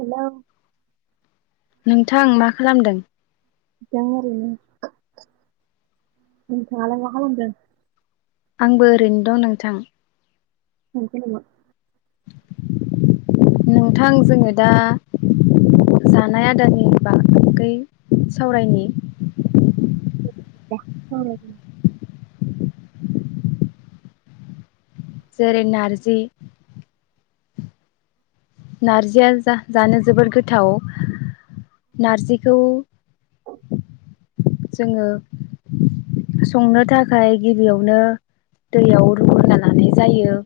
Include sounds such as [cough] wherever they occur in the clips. Hello नोंथां मा खालामदों दंङ ओरैनो नोंथांङालाय मा खालामदों आंबो ओरैनो दं नोंथां [unintelligible] [unintelligible] नोंथां जोंङो दा जानाय आदारनि बागै सावरायनायनि [unintelligible] जेरै नारजि नार्जिया जा जानो जोबोद गोथाव नार्जिखौ जोंङो संनो थाखाय गिबियावनो दैयाव रुग्रोनना लानाय जायो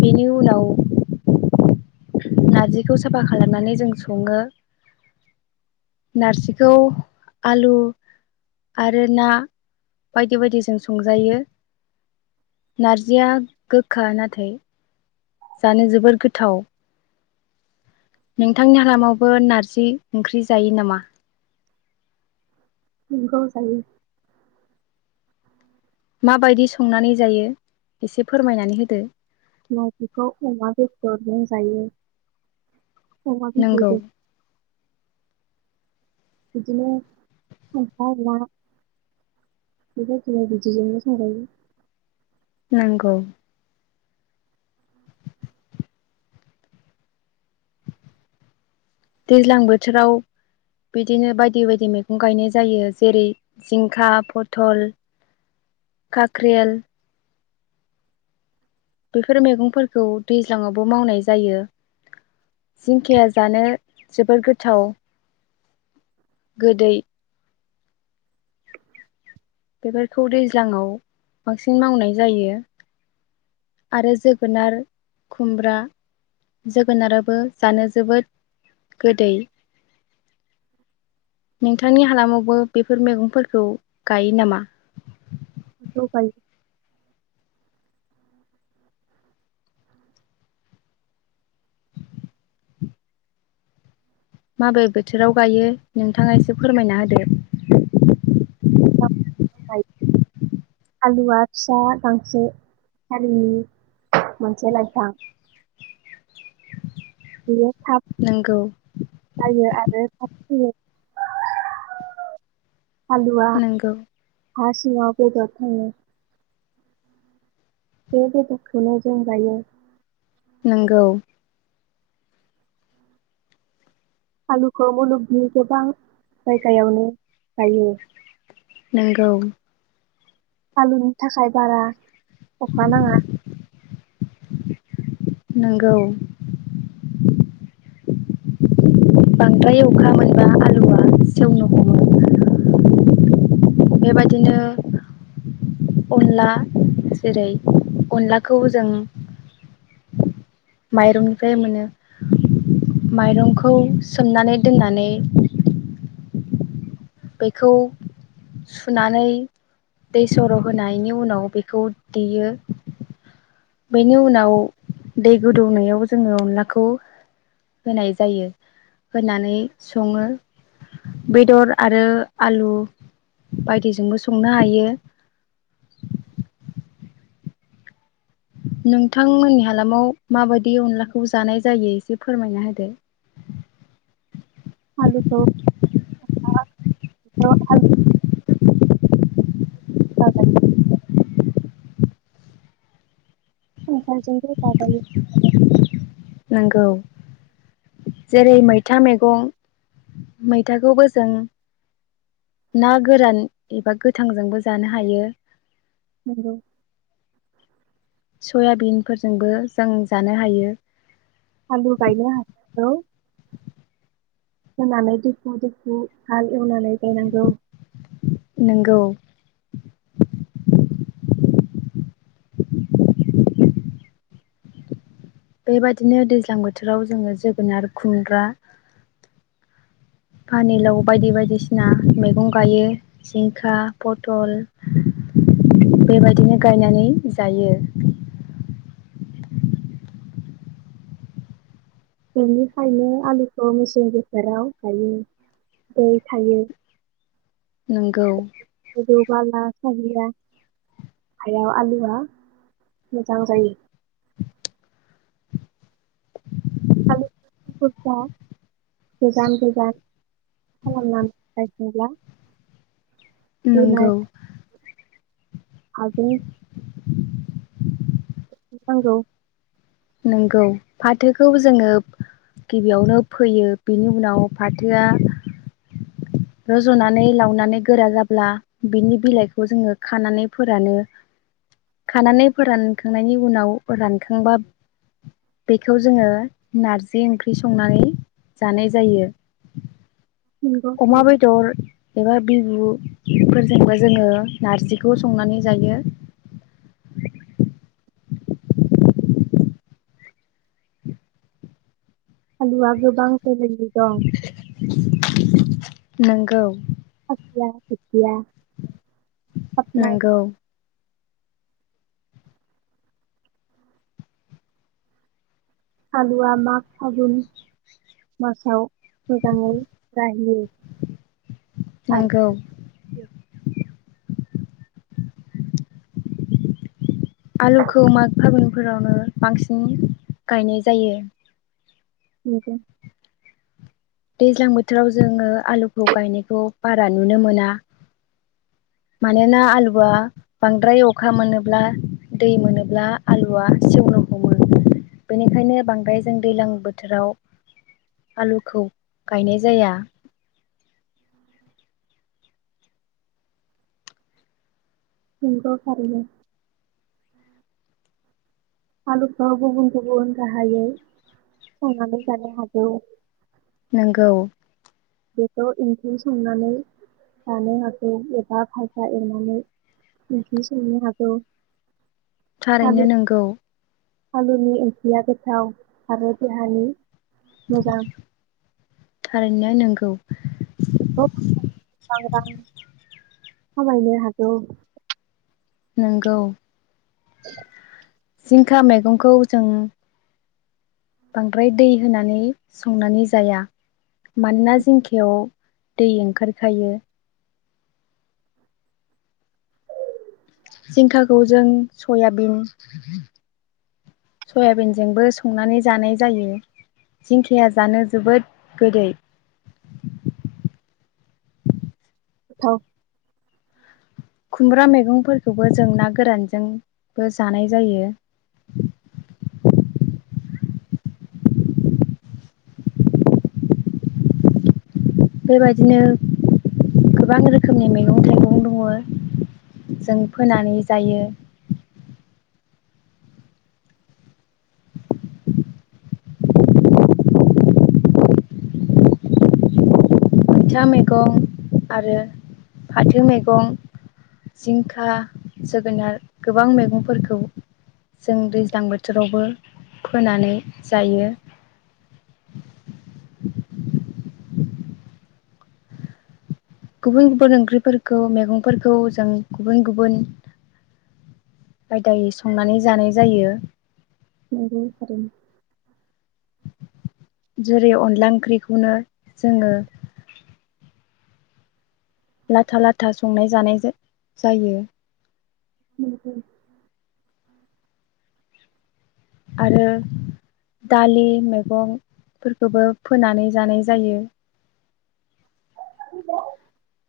बेनि उनाव नारजिखौ साफा खालामनानै जों संङो नारजिखौ आलु आरो ना बायदि बायदि जों संजायो नारजिया गोखा नाथाय जानो जोबोर गोथाव नोंथांनि हालामावबो नारजि ओंख्रि जायो नामा [unintelligible] बिखौ जायो माबायदि संनानै जायो एसे फोरमायनानै होदो नारजिखौ अमा बेदरजों जायो अमा नंगौ बिबुदो बिदिनो सानफा अमा बे बिदिजोंनो सलायो [unintelligible] नोंगौ दैज्लां बोथोराव बिदिनो बायदि बायदि मैगं गायनाय जायो जेरै जिंखा, पथल, काख्रेल बेफोर मैगंफोरखौ दैज्लाङावबो मावनाय जायो। जिंखाया जानो जोबोर गोथाव गोदै। बेफोरखौ दैज्लाङाव बांसिन मावनाय जायो। आरो जोगोनार, खुमब्रा जोगोनाराबो जानो जोबोद गोदै। नोंथांनि हालामावबो बेफोर मैगंफोरखौ गायो नामा? खौ गाय माबे बोथोराव गायो नोंथाङा एसे फोरमायना होदो। आलुवा फिसा गांसो हारिनि मोनसे लाइफां।। बियो थाब नोंगौ जायो आरो थाब थैयो। आलुवा नोंगौ हा सिङाव बेदद थाङो। बे बेददखौनो जों जायो। नोंगौ। आलुखौ मुलुगनि गोबां जायगायावनो गायो। नोंगौ। आलुनि थाखाय बारा अखा नाङा। नोंगौ। बांद्राय अखा मोनबा आलुआ सेवनो हमो। बेबायादिनो अनला जेरै अनलाखौ जों माइरंनिफ्राय मोनो। माइरंखौ सोमनानै दोननानै बेखौ सुनानै दै सर' होनायनि उनाव बेखौ देयो। बेनि उनाव दै गोदौनायाव जोङो अनलाखौ होनाय जायो। होनानै सङो बेदर आरो आलु बायदिजोंबो संनो हायो। नोंथांमोननि हालामाव माबायदि अनलाखौ जानाय जायो एसे फोरमायना होदो। आलुखौ [unintelligible] [inaudible] [inaudible] [inaudible] खुंखाजोंबो जाजायो। नोंगौ। जेरै मैथा मेगं। मैथाखौबो जों ना गोरान एबा गोथांजोंबो जानो हायो। नोंगौ। सयाबिनफोरजोंबो जों जानो हायो। आलु गायगोन हाखौ होनानै दुपु दुपु हाल एवनानै गायनांगौ। नोंगौ बेबायदिनो दैज्लां बोथोराव जोङो जोगोनार, खुमब्रा, पानिलाव बायदि बायदिसिना मैगं गायो जिंखा, पथल बेबायदिनो गायनानै जायो। बेनिखायनो आलुखौ मेसें बोसोराव गायो। दै थायै नंगौ गोजौ बाला साहिया हायाव आलुआ मोजां जायो। आलु [unintelligible] गोजान गोजान खालामनानै गायोब्ला नोंगौ। आगुनि [inaudible] [inaudible] नंगौ। फाथोखौ जोङो गिबियावनो फोयो, बिनि उनाव फाथोआ रज'नानै, लावनानै गोरा जाब्ला बिनि बिलाइखौ जोङो खानानै फोरानो। खानानै फोरानखांनायनि उनाव रानखांबा बेखौ जोङो नारजि ओंख्रि संनानै जानाय जायो। नंगौ अमा थारैनो बेदर एबा बि [unintelligible] आलुआ गोबां [unintelligible] नोंगौ [unintelligible] नंगौ [unintelligible] आलुआ माग फागुन मासाव मोजाङै जाहैयो नोंगौ [inaudible] आलुखौ माग फागुनफोरावनो बांसिन गायनाय जायो। [unintelligible] दैज्लां बोथोराव जोङो आलुखौ गायनायखौ बारा नुनो मोना मानोना आलुआ बांद्राय अखा मोनोब्ला दै मोनोब्ला आलुआ सेवनो हमो बेनिखायनो बांद्राय जों दैज्लां बोथोराव आलुखौ गायनाय जाया। [unintelligible] आलुफ्राव गुबुन गुबुन राहायै संनानै जानो हागौ। नोंगौ बेखौ ओंख्रि संनानै जानो हागौ एबा भाजा एवनानै ओंख्रि संनो हागौ आलु थारैनो नोंगौ। आलुनि ओंख्रिया गोथाव आरो देहानि मोजां थारैनो नोंगौ। बेखौ फाननानै [unintelligible] नोंगौ [unintelligible] [inaudible] बांद्राय दै होनानै संनानै जाया मानोना जिंखायाव दै ओंखारखायो। थजों सयाबि सयाबिनजोंबो संनानै जानाय जायो जिंखाया जानो जोबोद गोदै। औ खुमब्रा मैगंफोरखौबो जों ना गोरानजोंबो जानाय जायो। बेबायदिनो गोबां रोखोमनि मैगं थाइगं दङ जों फोनानै जायो। मैथा मैगं आरो फाथो मैगं जिंखा जोगोनार गोबां मैगंफोरखौ जों दैज्लां बोथोरावबो फोनानै जायो। गुबुन गुबुन ओंख्रिफोरखौ मैगंफोरखौ जों गुबुन गुबुन बायदायै संनानै जानाय जायो। [unintelligible] जेरै अनला ओंख्रिखौनो जोङो लाथा लाथा संनाय जानाय जायो। [unintelligible] आरो दालि मैगंफोरखौबो फोनानै जानाय जायो। [unintelligible]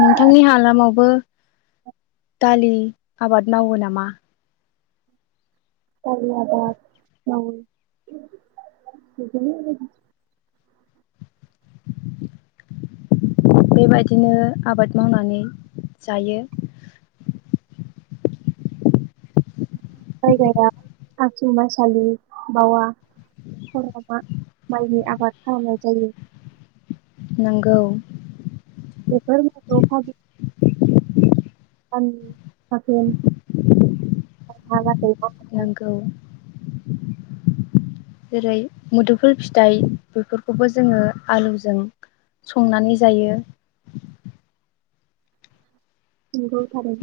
नोंथांनि हालामावबो दालि आबाद मावो नामा [unintelligible] बेबायदिनो आबाद मावनानै जायो। जायगायाव आसु मायसालि बावा [unintelligible] माइनि आबाखालामनाय जायो। नोंगौ बेेफोर [unintelligible] [unintelligible] जायो नंगौ [unintelligible] जेरै मोदोमफुल फिथाइ बेफोरखौबो जोङो आलुजों संनानै जायो नोंगौ थारै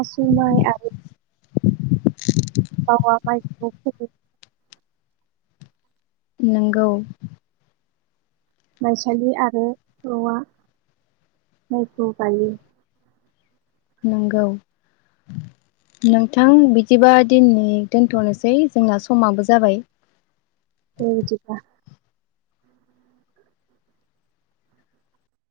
आसु माइ आरो बावा माइ [unintelligible] नोंगौ माइसालि आरो र'आ माइखौ गायो। नंगौ नोंथां बिदिबा दिननि दोनथ'नोसै जोंना समाबो जाबाय। दे बिदिब्ला